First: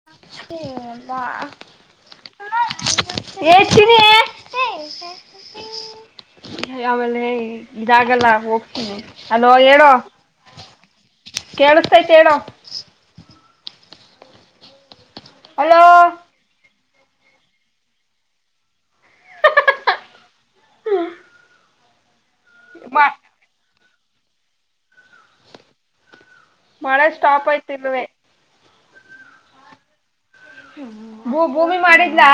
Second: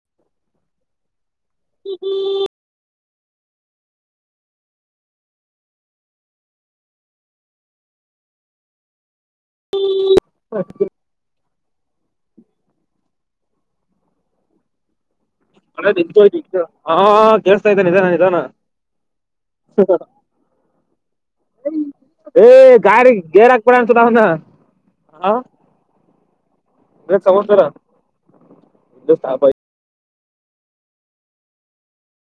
[inaudible] [inaudible] ಏ ಚಿನ್ನಿ ಆಮೇಲೆ ಇದಾಗಲ್ಲ ಹೋಗ್ತೀನಿ ಅಲೋ ಹೇಳೋ [inaudible] ಕೇಳಸ್ತೈತೆ ಹೇಳು ಅಲೋ [inaudible] ಹಾ ಕೇಳ್ಸ್ತಾ ಇದೆ ನಿದನ ನಿದನ [inaudible] ಏ ಗಾಡಿಗ್ ಗೇರ್ ಹಾಕ್ಬೇಡ ಅಂತನವ್ನು ಹಾ ಮಳೆ ಏನ್ ಸ್ಟಾಪ್ ಸಮಾಚಾರ ಆಯ್ತು ಇಲ್ವೇ [inaudible] ಭೂ ಭೂಮಿ ಮಾಡಿದ್ಲಾ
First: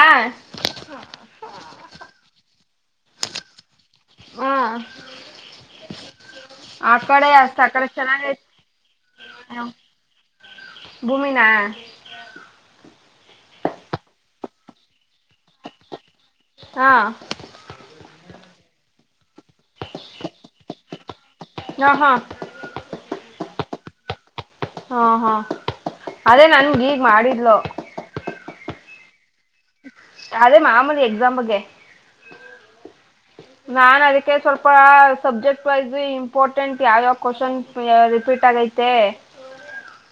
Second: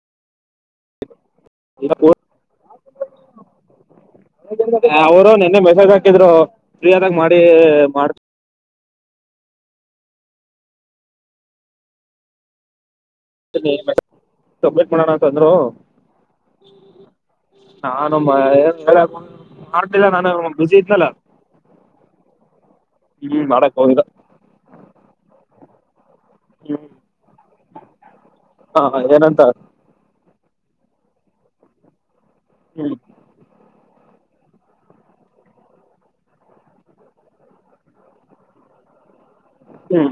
ಇಲ್ಲ ಹಾ [inaudible] ಅವರು ನಿನ್ನೆ ಮೆಸೇಜ್ ಹಾಕಿದ್ರು ಫ್ರೀ ಆ ಆದಾಗ ಮಾಡಿ ಮಾಡ ಹಲೋ ಭೂಮಿನಾ [inaudible] ಸಬ್ಮಿಟ್ ಮಾಡಣಂತಂದ್ರು ಹಾ ನಾನಮ್ಮ ಏನ್ ಹೇಳ [inaudible] ಮಾಡ್ತಿಲ್ಲ ನಾನು ಬಿಸಿ ಇದ್ನಲ್ಲ ಹಾ ಹಾ ಹ್ಮ್ ಮಾಡಕ್ ಹೋಗಿಲ್ಲ ಹಾ ಹಾ ಅದೇ ನನಗ್ ಹ್ಮ್ ಈಗ್ ಮಾಡಿದ್ಲು ಹಾ ಹ್ ಏನಂತಾಳ ಅದೇ ಮಾಮೂಲಿ ಎಕ್ಸಾಮಗೆ. [inaudible] ನಾನ್ ಅದಕ್ಕೆ ಸ್ವಲ್ಪ ಸಬ್ಜೆಕ್ಟ್ ವೈಸ್ ಇಂಪಾರ್ಟೆಂಟ್ ಯಾವ ಯಾವ ಕ್ವಶನ್ ರಿಪೀಟ್ ಆಗೈತಿ ಹೆ ಹ್ಞ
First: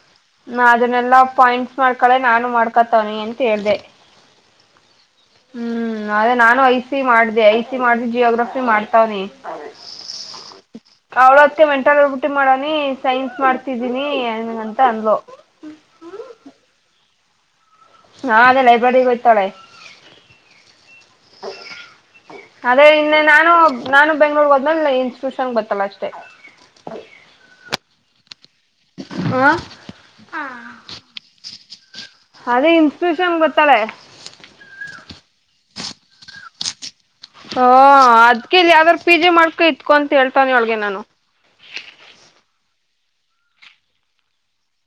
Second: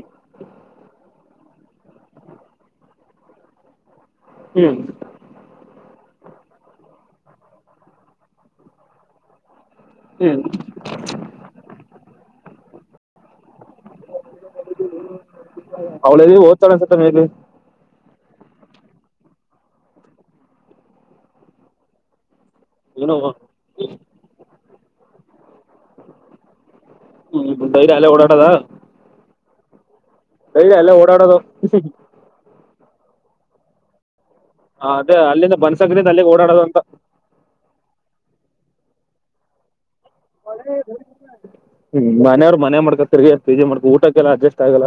ನಾ ಅದನ್ನೆಲ್ಲ ಪಾಯಿಂಟ್ಸ್ ಮಾಡ್ಕೊಳ್ಳೆ ನಾನು ಮಾಡ್ಕೊತವನಿ ಅಂತ ಹೇಳ್ದ. ಹ್ಮ್ ಹ್ಮ್ ಅದೇ ನಾನು ಐ ಸಿ ಮಾಡ್ದ ಐ ಸಿ ಮಾಡ್ದಿ ಜಿಯೋಗ್ರಫಿ ಮಾಡ್ತವನಿ ಹ್ಮ್ ಅವಳತ್ತೆ ಮೆಂಟಲ್ರ್ಬಿಟ್ಟಿ ಮಾಡನಿ ಸೈನ್ಸ್ ಮಾಡ್ತಿದ್ದೀನಿ ಅಂತ ಅಂದ್ಲು. ಅವಳ್ ಯಲ್ಲಿಗೆ ಓಗತಳ ಅಂತ ತಾನೆ ಇದು. ನಾ ಅದೇ ಲೈಬ್ರರಿ ಹೋಯ್ತಾಳೆ [inaudible] [inaudible] ಅದೇ ಏನು ಇನ್ನೆ ನಾನು ನಾನು ಬೆಂಗಳೂರ್ ಹೋದ್ಮೇಲೆ ಇನ್ ಟ್ಯೂಷನ್ ಬ ಗತ್ತಲ್ಲ ಅಷ್ಟೇ. ಹ್ಮ ಡೈರಿ ಅಲ್ಲೇ ಓಡಾಟದ. ಹಾ ಡೈಲಿ ಅಲ್ಲ ಓಡಾಡೋದು. ಅದೇ ಇನ್ಸ್ಟೂಷನ್ ಬತ್ತಾಳೆ. ಹ ಅದೇ ಅಲ್ಲಿಂದ ಬನ್ಸಕರಿದಿಂದ ಅಲ್ಲಿಗೆ ಓಡಾಡೋದು ಅಂತ ಹ ಅದ್ಕ ಇಲ್ಲಿ ಯಾವ್ದಾರೂ ಪಿಜೆ ಮಾಡ್ಕೊ ಇಟಗೋ ಅಂತ ಹೇಳಿ [inaudible] ಹ್ಮ್ ಮನೆಯವ್ರು ಮನೆ ಮಾಡ್ಕ ತಿರ್ಗಿ ಫಿಜಿ ಮಾಡ್ಕ ಊಟಕ್ಕೆಲ್ಲ ಅಡ್ಜಸ್ಟ್ ಆಗಲ್ಲ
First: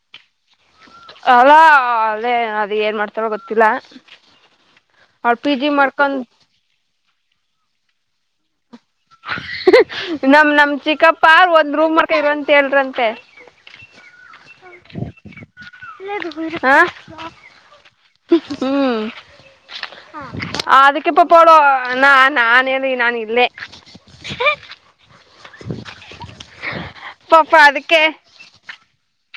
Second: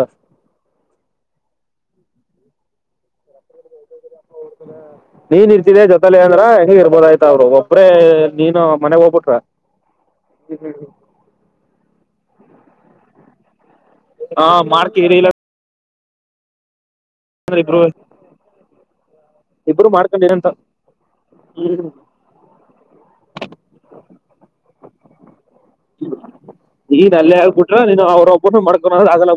ಅಲಾ ಅದೇ ಅದ ಏನ್ ಮಾಡ್ತಾರ ಗೊತ್ತಿಲ್ಲ? ಅವ್ಳ ನೀನ್ ಪಿ ಜಿ ಇರ್ತಿದ ಮಾಡ್ಕೊಂಡ್ ಜೊತಲೆ ಅಂದ್ರ ಹೆಂಗ ಇರ್ಬೋದ ಆಯ್ತ ಅವರು ಒಬ್ಬ್ರೇ ನೀನು? ಮನೆಗ್ ಹೋಗ್ಬಿಟ್ರ [unintelligible] ನಮ್ಮ ನಮ್ಮ ಚಿಕ್ಕಪ್ಪ ಒಂದ್ ರೂಮ್ ಮಾಡಕೊ ಇರಂತ ಹೇಳ್ರಂತೆ. ಹಾ ಮಾಡಾರ್ಕ ಇರ ಇಲ್ಲ. ಹ [unintelligible] ಹ್ಮ್ ಇಬ್ರು ಮಾಡ್ಕೊಂಡಿರಂತ [unintelligible] ಅದಕ್ಕ ಪಾ ಅವಳ ನಾ ನಾನ ಏನ್ ಇಲ್ಲೇ. [unintelligible] [unintelligible] ಈ ನಲ್ಲೇ ಪಾಪ ಹಗ್ಬಿಟ್ರ ಅದಕ್ಕೆ ನೀನು ಅವ್ರ ಒಬ್ಬನು ಮಡ್ಕ ಆಗಲ್ಲ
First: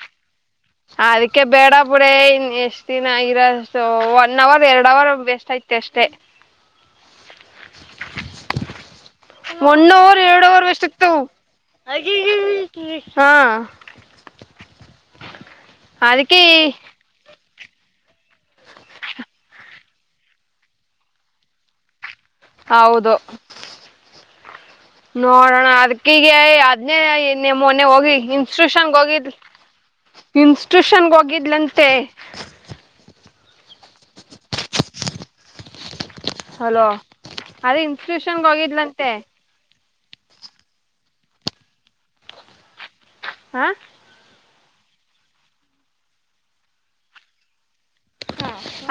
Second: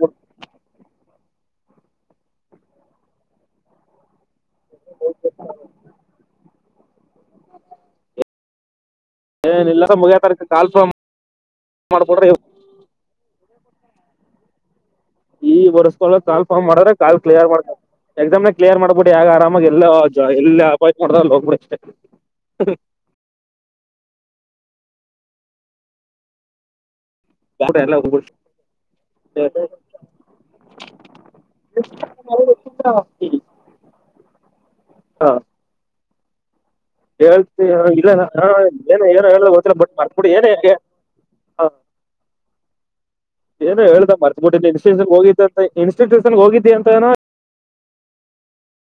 ಅದಕ್ಕೆ ಬೇಡ ಬುಡೇ ಇನ್ನಎಷ್ಟ ದಿನ ಇರದೊ ಒನ್ ಅವರ್ ಎರಡ್ ಅವರ್ ಬೆಸ್ಟ್ ಆಐತಿ ಅಷ್ಟೇ. ಬಿಡ್ತೇನಿಲ್ಲ ಮುನ್ನರ ಮುಗಿಯತರ ಎರಡು ಕಾಲ್ ವೆಸ್ಟ್ ಫಾರ್ಮ್ ಅಕ್ಕತ್ವಾ ಅಲಿ ಮಾಡ್ಬಿಡ್ರಿ ಅಲಿಲಿ [inaudible] ಹ ಈ ವರ್ಷದೊಳಗ ಅದಕ್ಕೆ ಕಾಲ್ಫ್ಮ್ ಮಾರಿದರ್ ಕಾಲ್ ಕ್ಲಿಯರ್ ಬರತಾವ ಎಕ್ಸಾಮ್ನಾಗ ಕ್ಲಿಯರ್ ಮಾಡ್ಬಿಡಿ ಯ ಆರಾಮಾಗಿ ಎಲ್ಲ ಎ ಅಪಾಯಟ್ ಮಾಡ ಹೋಗ್ಬಿಡಿ ಅಷ್ಟೆ. ಹೌದು [inaudible] ನೋಡೋಣ ಅದ್ಕೀಗ ಅದ್ನೇ ನಿನ್ ಅಷ್ಟೇ ಮೊನ್ನೆ ಎಲ್ಲ ಹೋಗಿ ಹೋಗ್ಬಿಡಿ ಇನ್ಸ್ಟಿಟ್ಯೂಷನ್ ಹೋಗಿದ್ ಇನ್ಸ್ಟಿಟ್ಯೂಷನ್ಗೆ ಹೋಗಿದ್ಲಂತೆ. ಅವಳ್ ಕೂಟ ಹೋಗತೀನಿ ಹಾ ಹಲೋ ಹೇಳ್ತಿ ಅದೇ ಇಲ್ಲ ಇನ್ಸ್ಟಿಟ್ಯೂಷನ್ಗೆ ಏನ ಹೋಗಿದ್ಲಂತೆ ಹೇಳ ಗೊತ್ತಿಲ್ಲ ಬಟ್ ಇ ಏನ ಯಾಕ ಹ [inaudible] ಹಾಂ ಏನು ಹೇಳ್ದ ಪಾ ಒಟ್ಟ ಇನ್ಟ್ಯೂನ್ ಹೋಗಿದ್ದ ಅಂತ ಇನ್ಸ್ಟ್ಯೂಷನ್ ಹೋಗಿದ್ದಿ ಅಂತಾನ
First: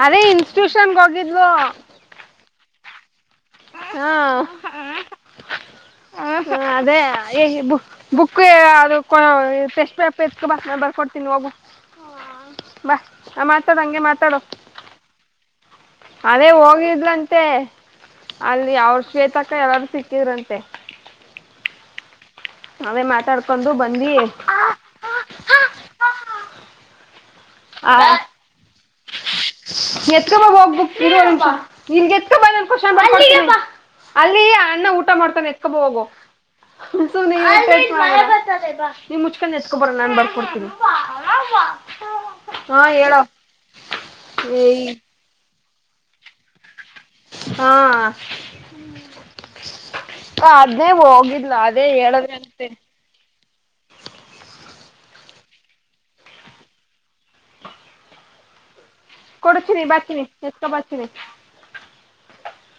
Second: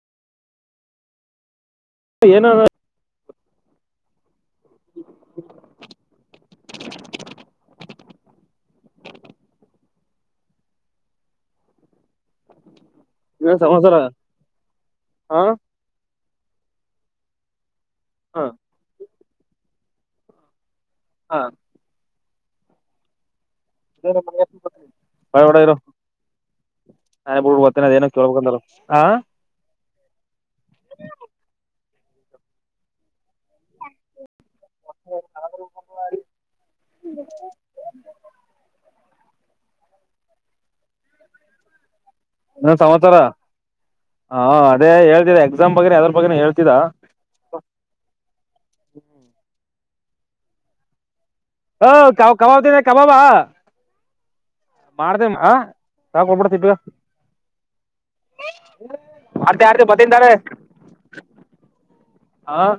ಅದೇ ಇನ್ಸ್ಟಿಟ್ಯೂಷನ್ಗೆ ಹೋಗಿದ್ವು. ಏನರ ಹಾ [inaudible] ಹ ಹ ಅದೇ ಬುಕ್ ಅದು ಟೆಸ್ಟ್ ಪೇಪರ್ ಬ ಬರ್ಕೊಡ್ತೀನಿ ಹೋಗ ಬಾ ಹಾ ಏನ್ ಮಾತಾಡ ಸಮಾಚಾರ ಹಂಗೆ ಮಾತಾಡ.. ಹಾ. ಅವೇ ಹೋಗಿದ್ರಂತೆ ಹಾ ಅಲ್ಲಿ ಅವ್ರ ಶ್ವೇತಕ್ಕ ಯ್ವಾಗ ಸಿಕ್ಕಿದ್ರಂತೆ. ಹಾ. ಅವೇ ಮಾತಡ್ [unintelligible] ಹಾ, ಎತ್ಕಬಾ ಹೋಗ್ಬುಕ್ [unintelligible] ಎತ್ಕಬಾ ನಾನ್ ಕ್ವೆಷನ್ ಬರ್ದ್ ಕೊಡ್ತೀನಿ. ಅಲ್ಲಿ ಆ ಅಣ್ಣ ಊಟ ಮಾಡ್ತಾನೆ ಎತ್ಕಬ ಹೋಗು. [unintelligible] ನೀ ಮುಚ್ಕೊಂಡ್ ಎತ್ಕೊಬರೊ ನಾನ್ ಬರ್ಕೊಡ್ತೀನಿ. ಏನ್ ಹಾ ಸಮಾಚಾರ ಹೇಳೋ ಹ ಏಯ್ ಅದೇ ಹೇಳ್ತಿದೆ ಎಕ್ಸಾಮ್ ಬಗ್ನ ಅದ್ರ ಬಗ್ನ ಹೇಳ್ತಿದ್ದ. ಹಾ ಅದ್ನೇ ಹೋಗಿದ್ಲ ಅದೇ ಹೊ ಕಾವು ಕಾವ್ ಹೇಳಿದ್ರಂತೆ [unintelligible] ಕಬಾಬ್ ಹಾ ಮಾಡ್ದೇ ಹ [unintelligible] ಕೊಡ್ತೀನಿ ಬಾತೀನಿ ಎತ್ಕೊ ಬಾತೀನಿ [unintelligible] ಹಾ,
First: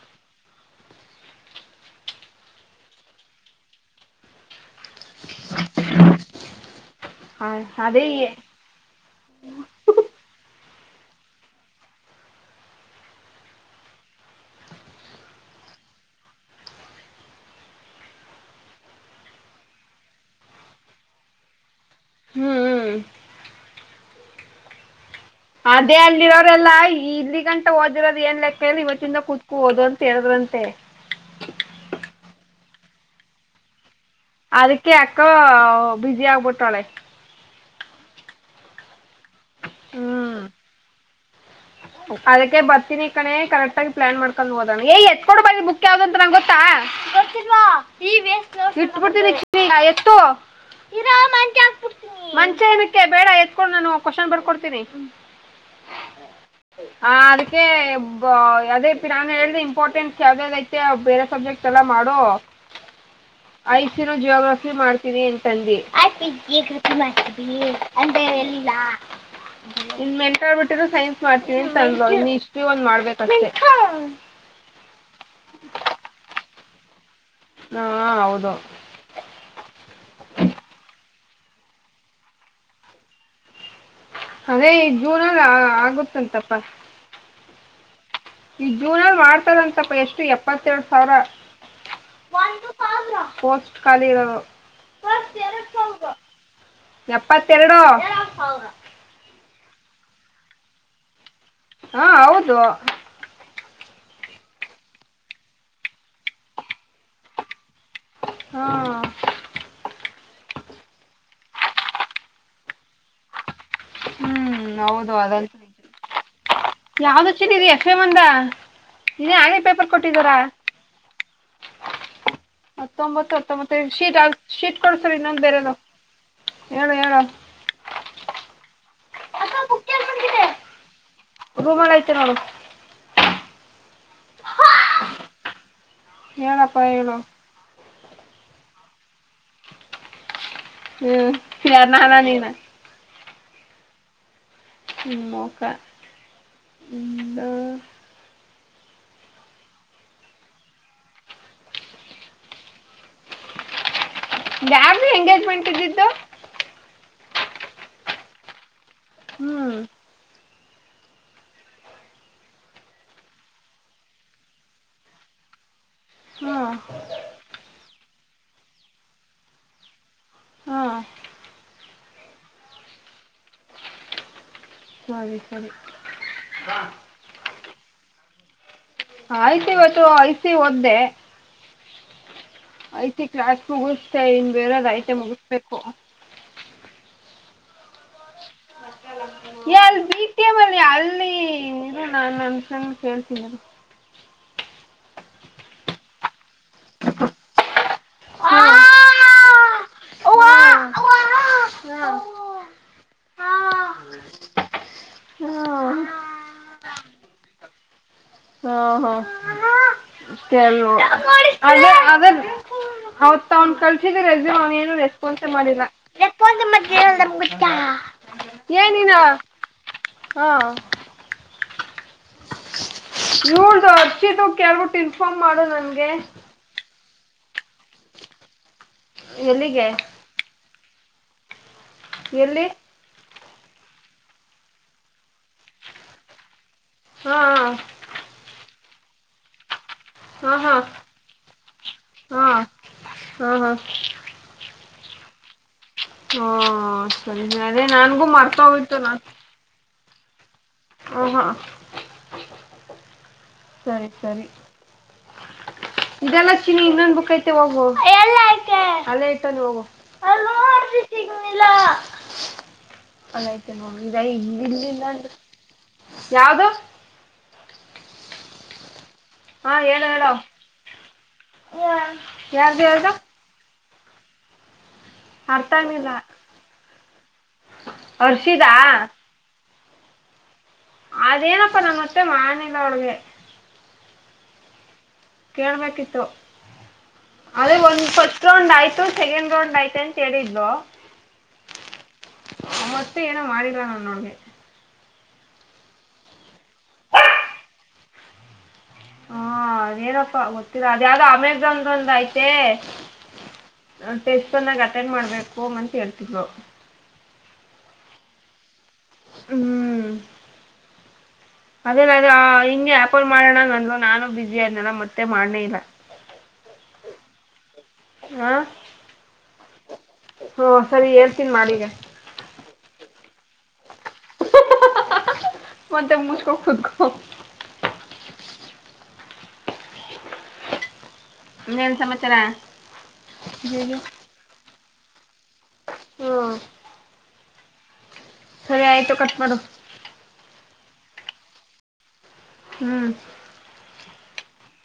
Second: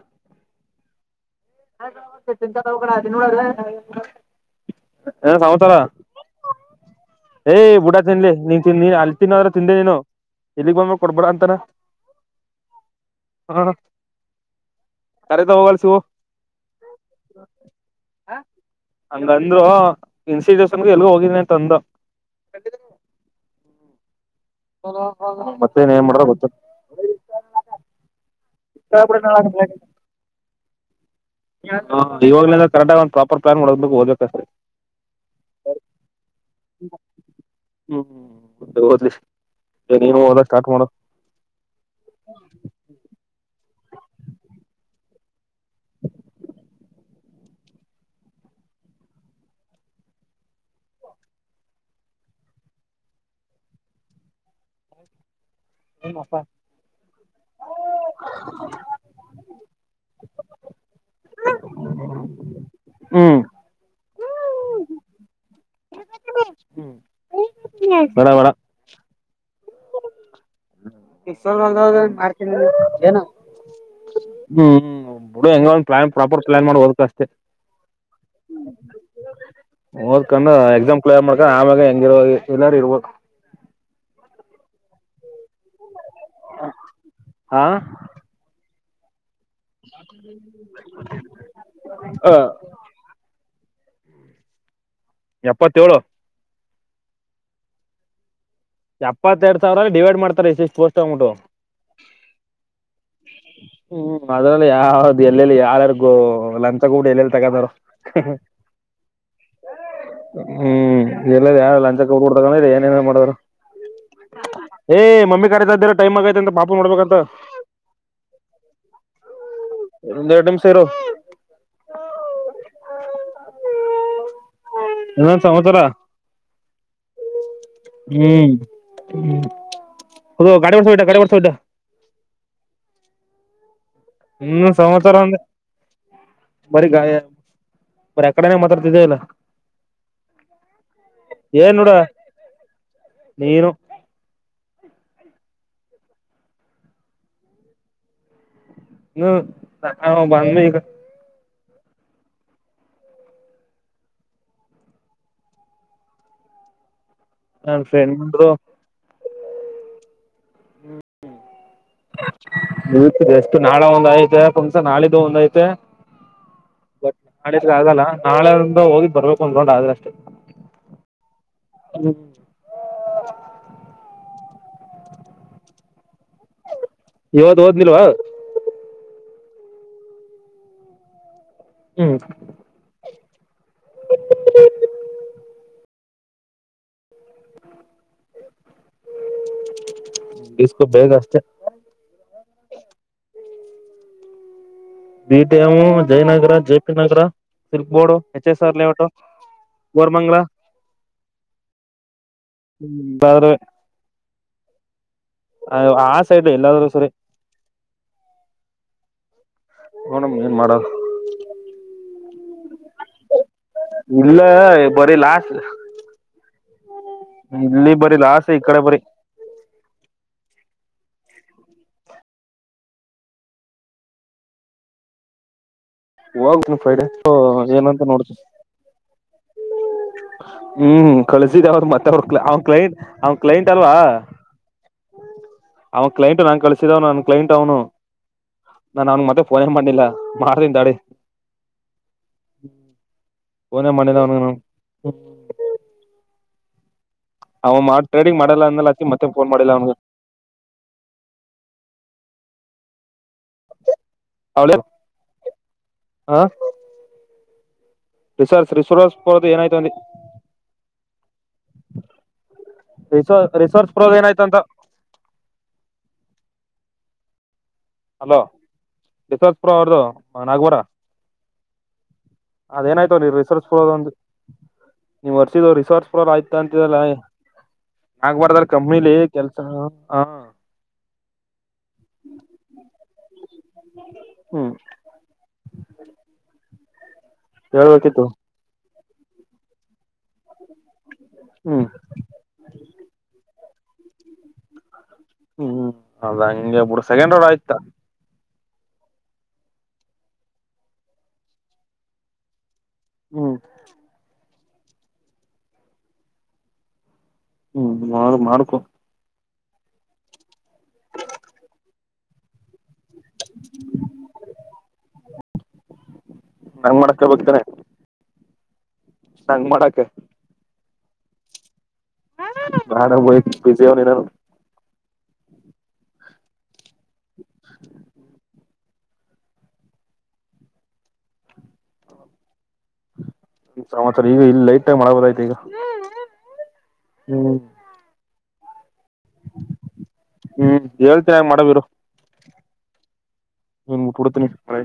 [unintelligible] ಹೇ ಸಮಾಚಾರ ಏಯ್ ಬುಡ ಅದೇ ತಿನ್ಲಿ. ನೀ ತಿನ್ ನೀ ಅಲ್ಲಿ ತಿನೋರು ತಿಂದೆ ನೀನು ಇಲ್ಲಿಗ್ ಬಂದ್ ಕೊಡ್ಬೇಡ ಅಂತಾರ್. ಹ್ಮ್ ಕಾಲೇಜದಗ್ ಹೋಗ್ಲ ಶಿವು [inaudible] ಹಂಗಂದ್ರು ಇನ್ಸ್ಟಿಟ್ಯೂಷನ್ಗೆ ಎಲ್ ಹೋಗಿದಿನಿ ಅಂತ ಅಂದ. ಹ್ಮ, ಹ್ಮ [inaudible] ಅದೇ ಮಾಡ್ರ ಗೊತ್ತ ಅಲ್ಲಿರೋರೆಲ್ಲಾ ಇಲ್ಲಿಗ ಟ್ ಓದಿರೋದು ಏನ್ ಲೆಕ್ಕ ಇಲಿ ಇವತ್ತಿಂದ ಕುತ್ಕು ಓದು ಅಂತ ಹೇಳಿದ್ರಂತೆ. ಹ ಇವಾಗಲಿಂದ ಕರೆಕ್ಟಗ್ ಒಂದ ಪ್ರಾಪರ್ ಪ್ಲಾನ್ ಮಾಡ್ಬೇಕ. [unintelligible] ಅದಕ್ಕೆ ಅಕೊ ಬ್ಯುಸಿ ಆಗ್ಬಿಟ್ಟಳೆ. ಹ್ಮ್ ಓದ್ಲಿ ನೀನು ಹ್ಮ್ ಓದ್ಕಕ ಸ್ಟಾರ್ಟ್ ಮಾಡ. ಅದಕ್ಕೆ ಬರ್ತಿನಿ ಕಣೆ ಕರೆಕ್ಟಾಗಿ ಪ್ಲಾನ್ ಮಾಡ್ಕೊಂದ ಓದೋಣ. ಯ ಎ ಕೊಡು ಬಾ ಬುಕ್ ಯಾವ್ದಂತ ನಂಗೊತ್ತಾ. ಇಟ್ಟ ಬಿಡ್ತಿನಿ ಚಿನ್ನಿ ಎಷ್ಟು. ಇರೋ ಮಂಚ ಹಾಕ್ ಬಿಡ್ತಿನಿ ಮಂಚ ಏನಕ್ಕೆ ಬೇಡ ಎತ್ಕೊಂಡು ನಾನು ಕ್ವಷ್ನ್ ಬರ್ಕೊಡ್ತೀನಿ. [inaudible] ಹ ಅದಕ್ಕೆ ಬ ಅದೇ [unintelligible] ನಾನೇ ಹೇಳ್ದ ಇಂಪಾರ್ಟೆನ್ಸ್ ಯಾವ್ದ್ ಯಾವ್ದ್ ಐ ತೇ ಬೇರೆ ಸಬ್ಜೆಕ್ಟ್ ಎಲ್ಲ ಮಾಡು. ಹ್ಮ್. ಐಶುನು ಜಿಯೋಗ್ರಫಿ ಮಾಡ್ತೀವಿ ಅಂತದಿ. ಬೇಡ ಬೇಡ [inaudible] ಇನ್ ಮೆಂಟಾಡ್ಬಿಟ್ಟಿದ್ರು ಸೈನ್ಸ್ ಮಾಡ್ತೀವಿ ಅಂತದ್ಲು. ಇನ್ ಹಿಸ್ಟರಿ ಒಂದ್ ಮಾಡ್ಬೇಕ ಹ್ಮ್ ಹ್ಮ ಬಿಡು ಎಂಗೋ ಒಂದ್ ಪ್ಲಾನ್ ಪ್ರಾಪರ್ ಪ್ಲಾನ್ ಮಾಡ್ ಓದ್ಕೋ. ಹಾ ಹೌದು. ಓದ್ಕೊಂದ ಎಕ್ಸಾಮ್ ಕ್ಲಿಯರ್ ಮಾಡಕ ಆಮ್ಯಾಗ ಹೆಂಗಿರಲ್ಲಾರ ಇರ್ಬೇಕ. ಅದೇ ಈ ಜೂನ ಅಲ್ಲಿ ಆ ಆಗುತ್ತ ಹಾ. ಈಗ್ ಜೂನ್ ಮಾರ್ಚ್ ಎಷ್ಟು ಏಪತ್ತು ಎರಡು ಸಾವಿರ ಖಾಲಿ ಇರೋದು ಎರಡು ಎಪ್ಪತ್ತೇಳು ಸಾವಿರ ಎಪ್ಪತ್ತೆರಡು ಎಪ್ಪತ್ತೆರಡು ಸಾವಿರಲ್ಲಿ ಡಿವೈಡ್ ಮಾಡ್ತಾರೆ ಇಷ್ಟು ಪೋಸ್ಟ್ ಅಂದ್ಬಿಟ್ಟು ಹಾ ಹೌದು ಹಾ [unintelligible] ಹ್ಮ್ ಅದ್ರಲ್ಲಿ ಯಾವ್ದು ಎಲ್ಲೆಲ್ಲಿ ಯಾರಾರ್ಗು ಲಂಚಕೊಟ್ಟಿ ಎಲ್ಲೆಲ್ಲಿ ತಗತರೋ ಹಾ ಹ್ಮ್ ಎಲ್ಲ ಲಂಚ ಕೋಟಿಬಿಟ್ಟು ತಗೊಲದು ಏನೇನ ಮಾಡಿದರು ಹ್ಮ್ ಹೌದು ಅದಂತೂ ಕರಿತಾ ನಿಜ ಇದ್ದೀರ ಟೈಮ್ ಆಗೈತೆ ಅಂತ ಪಾಪ ಮಾಡ್ಬೇಕಂತ ಯಾವ್ದು ಚೀನ್ನ ಎಫೆ ಒನ್ ದ ನೀ ಹಳಿ ಪೇಪರ್ ಒಂದ್ ಕೊಟ್ಟಿದ್ದೀಾರಾ ಎರಡು ನಿಮಿಷ ಇರು ಹತ್ತೊಂಬತ್ತು ಹತ್ತೊಂಬತ್ತ ಶೀಟಲ್ ಶೀಟ್ ಕೊಡ್ಸರಿ ಇನ್ನೊಂದ್ ಬೇರೆದು ಹೇಳ ಹೇಳ ಹ್ಮ್ ಹ್ಮ್ ಅದು ಗಾಡಿ ಮಾಡಡ್ಸ ಬಿಟ್ಟಾ ಗಾಡಿ ಮಾಡಡ್ಸ ಬಿಾ [unintelligible] ರೂಮ್ ಅಲ್ಲಯಿತೇ ನೋಡು ಹ್ಮ್ ಸಂವಸರ ಅಂದ ಹೇಳಪ್ಪ ಬರಿ ಗಾಯ ಹೇಳು ಬರಿ ಅ ಕಡೆನೆ ಮಾತಾಡತಾ ಇದಿ ಅಲಾ ಹ್ಮ್ ಏನ್ ಯಾರ್ ನೋಡ ನಾನಾ ನಿನ ನೀನು ಹ್ಮ್ ಓಕೆ ಒಂದು ಹ ಹಾ ಬ [unintelligible] ಯಾರದು ಎಂಗೇಜ್ಮೆಂಟ್ ಇದ್ದಿದ್ದು ನನ್ ಫ್ರೆಂಡ್ ದು ಹ್ಮ್ ಹ್ಮ್ಮ್ ಇ ಎಷ್ಟು ನಾಳೆ ಒಂದ್ ಐತೇ ಫುನ್ಕ್ಷನ್ ನಾಳಿದ್ದು ಒಂದ ಐತೇ ಹಾ ನಾಡಿದ್ ಆಗಲ್ಲ ನಾಳೆ ಒಂದು ಹೋಗೀ ಬರ್ಬೇಕು ಒಂದ್ರೌಂಡ್ ಆದ್ರೆ ಅಷ್ಟೆ ಹಾಹಾ ಹ್ಮ ಸರಿ ಸರಿ ಇವತ್ತು ಒದೀಲ್ವಾ ಆಯ್ತು ಇವತ್ತು ಐ. ಸಿ ಓದ್ದೆ ಹ್ಮ್ ಐ. ಸಿ ಕ್ಲಾಸ್ ಮುಗ್ಸಿದೀನಿ ಇನ್ ಬೇರದ ಐತೆ ಮುಗಿಸ್ಬೇಕು. ಹೇ ಅಲ್ಲಿ ಬಿ. ಟಿ. ಎಂಪಿ ಡಿಸ್ಕೋ ಬೇಗ ಅಷ್ಟೇ ಅಲ್ಲಿ ಇರು ನಾ ನನ್ನ ಫ್ರಂಡ್ನ ಕೇಳೀತೀನಿ ಇರು. B. T. M, Jayanagar, JP Nagar, silk board, H. ಹಾ ಎಸ್. ಆರ್. ಹಾ ಲೇಔಟ್ ಕೋರಮಂಗಲ ಹುಂ ಬೇರೇ ಆ ಸೈಡ್ಲಿ ಎಲ್ಲಾದ್ರು ಸುರಿ. ಹ ಹ ನೋಡಮ್ ಏನ್ ಕೇಳ್ ಮಾಡೋದು ನೋಡಿ ಅದ ಅದ ಅವತ್ ತ ಅವನ್ ಕಳ್ಸಿದ್ರ ಇಲ್ಲ ರೆಸ್ಯೂಮ್ ಅವ ಏನು ಬರೀ ರೆಸ್ಪಾನ್ಸ ಲಾಸ್ ಎ ಮಾಡಿಲ್ಲ ಇಲ್ಲಿ ಬರೀ ಲಾಸ್ ಈ [unintelligible] ಕಡೆ ಬರೀ ಏನಿನ ಹಾ ಇವ್ಳದು ಹರ್ಷಿದು ಕೇಳ್ಬಿಟ್ಟು ಇನ್ಫಾರ್ಮ್ ಮಾಡು ನನ್ಗೆ ಹೋಗ ನೀ ಫ್ರೈಡೇ ಏನಂತ ನೋಡ್ ಎಲ್ಲಿಗೇ. ಹ್ಮ್ ಕಳಸಿದ್ದ ಅವ್ರ್ ಮತ್ತೆ ಅವ್ರ ಅವ ಎಲ್ಲಿ ಕ್ಲೈಂಟ್ ಅವ್ ಕ್ಲೈಂಟ್ ಅಲ್ವಾ. ಅವ ಕ್ಲೈಂಟ್ ನಂಗ್ ಕಳಸಿದವ ನನ್ ಹಾ ಕ್ಲೈಂಟ್ ಅವ್ನು. ನಾನ್ ಅವ್ನ್ಗ್ ಮತ್ತೆ ಫೋನೇ ಮಾಡ್ಲಿಲ್ಲ ಹಾ ಹಾ ಮಾಡ್ತೀನ್ ತಡಿ. ಹಾ ಹಾ ಹಾ ಹಾ ಫೋನೇ ಮಾಡಿಲ್ಲ ಅವ್ನಿಗ್ ನಾವ್. ಹಾ ಸರಿ ಅವ ನೆನ್ನೇ ಮಾಡ ನನ್ಗೂ ಟ್ರೇಡಿಂಗ್ ಮಾಡಲ್ಲ ಅಂದಲ್ಲ ಮರ್ತೊಗಿತ್ತು ಅತಿ ನ. ಮತ್ತೆ ಫೋನ್ ಮಾಡಿಲ್ಲ ಅವಂಗ. ಹು ಹಾ. ಸರಿ ಸರಿ ಅವಳ ಇದೆಲ್ಲ ಚಿನ್ನಿ ಇನ್ನೊಂದ್ ಬುಕ್ ಐತ್ ಎತ್ತೆ ಹೋಗು ಎಲ್ ರಿಸರ್ಚ್ ಐತೆ ಅಲ್ಲೇ ರಿಸೋರ್ಸ್ ಇಟ್ಟನು ಹೋಗು. ಏನಾಯ್ತು ಅಲೋ ಅಜ್ಜಿ ಸಿಗ್ಲಿಲ್ಲಾ. ರಿಸೋ ಅಲೈತೆ ರಿಸೋರ್ಸ್ ನೋಡು ಪ್ರೋದ ಇದ ಇ ಏನಾಯ್ತಂತ ಇಲ್ಲಿಲ್ಲ ಅಂದ ಯಾವ್ದೋ. ಹಲೋ ಯಿಸ್ವತ್ಪುರ ಹಾ ಅವ್ರದು ಹೇಳು ಹೇಳು ನಗ್ವರ. ಯಾರ್ದು ಯಾರ್ದು ಅದೇನಾಯ್ತು ರಿಸಸ್ ಹೋಗೋನ್ರಿ. ನೀವ್ ವರ್ಷಿದ ಅರ್ಥ ರಿಸೋರ್ಚ್ ಆಗ್ಲಿಲ್ಲ ಪ್ರೊರ್ರ್ ಆಯ್ತ ಅಂತಲ್ಲ ನಾ ಆಗ್ಬಾರ್ದ ಹರ್ಷಿದಾ ಕಂಪ್ನಿಲಿ. ಕೆಲ್ಸ ಹ ಹ. ಅದೇನಪ್ಪ ನನ್ ಮತ್ತೆ ಮಾಡ್ಲಿಲ್ಲ ಅವ್ಳ್ಗೆ. ಹ್ಮ್ ಕೇಳ್ಬೇಕಿತ್ತು ಅದೇ ಒಂದ್ ಹೇಳ್ಬೇಕಿತ್ತು ಪಸ್ ಸ್ಟ್ ರೌಂಡ್ ಆಯ್ತು ಸೆಕೆಂಡ್ ರೌಂಡ್ ಆಯ್ತ ಅಂತ್ ಹೇಳಿದ್ಳು. ಹ್ಮ ಮತ್ತೆ ಏನೋ ಮಾಡಿಲ್ಲ ನಾನ್ ಅವ್ಳ್ಗೆ. ಹ್ಮ್ ಹ್ಮ್ ಅದ್ ಹಂಗೆ ಬುಡು ಸೆಕೆಂಡ್ ರೋಡ್ ಆಯ್ತಾ. ಹಾ ಅದೇನೊಪ್ಪ ಗೊತ್ತಿಲ್ಲ ಅದ್ ಯಾವ್ದೋ ಅಮೆಜಾನಂದ್ ಆಯ್ತೆ. ಹ್ಮ್ ಟೆಸ್ಟ್ ಒನ್ನಾಗ್ ಅಟೆಂಡ್ ಮಾಡ್ಬೇಕು ಅಂತ್ ಹೇಳ್ತಿದ್ಳು. ಹ್ಮ್ ಮಾಡ್ ಮಾಡ್ಕೊ. ಹ್ಮ್ ಅದೆಲೆಲೋ ಹಿಂಗೆ. ಪುಲ್ ಮಾಡೋಣ ನಂದು ನಾನು ಬಿಸಿ ಅದ್ನಲ್ಲ ಮತ್ತೆ ಮಾಡ್ನೇ ಇಲ್ಲ. ನಂಗ್ ಮಾಡಕ ಆ ಸಂಗ್ ಮಾಡಕ. ಹೊ ಸರಿ ಹೇಲ್ತಿನ್ ಮಾಡಿಗ. ನನನ ಬ್ಯಾಡ ಹೋತ್ ಬ್ಯುಸಿ ಅವ್ನಿ ನಾನು. ಹಃ ಹಃ ಹ ಮತ್ತೆ ಮುಚ್ಕೊ ಕುತ್ಕೋ. ಇನ್ನೇನ್ ಸಮಚಾರ. ಸಮಾಚಾರ ಈಗ ಇಲ್ಲಿ ಲೈಟಾಗ್ ಮಳೆ ಬತಾಯ್ತ್ ಈಗ. ಹ್ಮ ಹ್ಮ್ ರೆ ಆಯ್ತು ಕಟ್ ಮಾಡು. ಹ್ಮ್ ಹೇಳ್ತ್ಯ ಹಂಗ್ ಮಾಡು ಗುರು. ಹ್ಮ್ ಇಂಗ್ ಕುಡ್ತಿನಿ ಪ್ರೆ.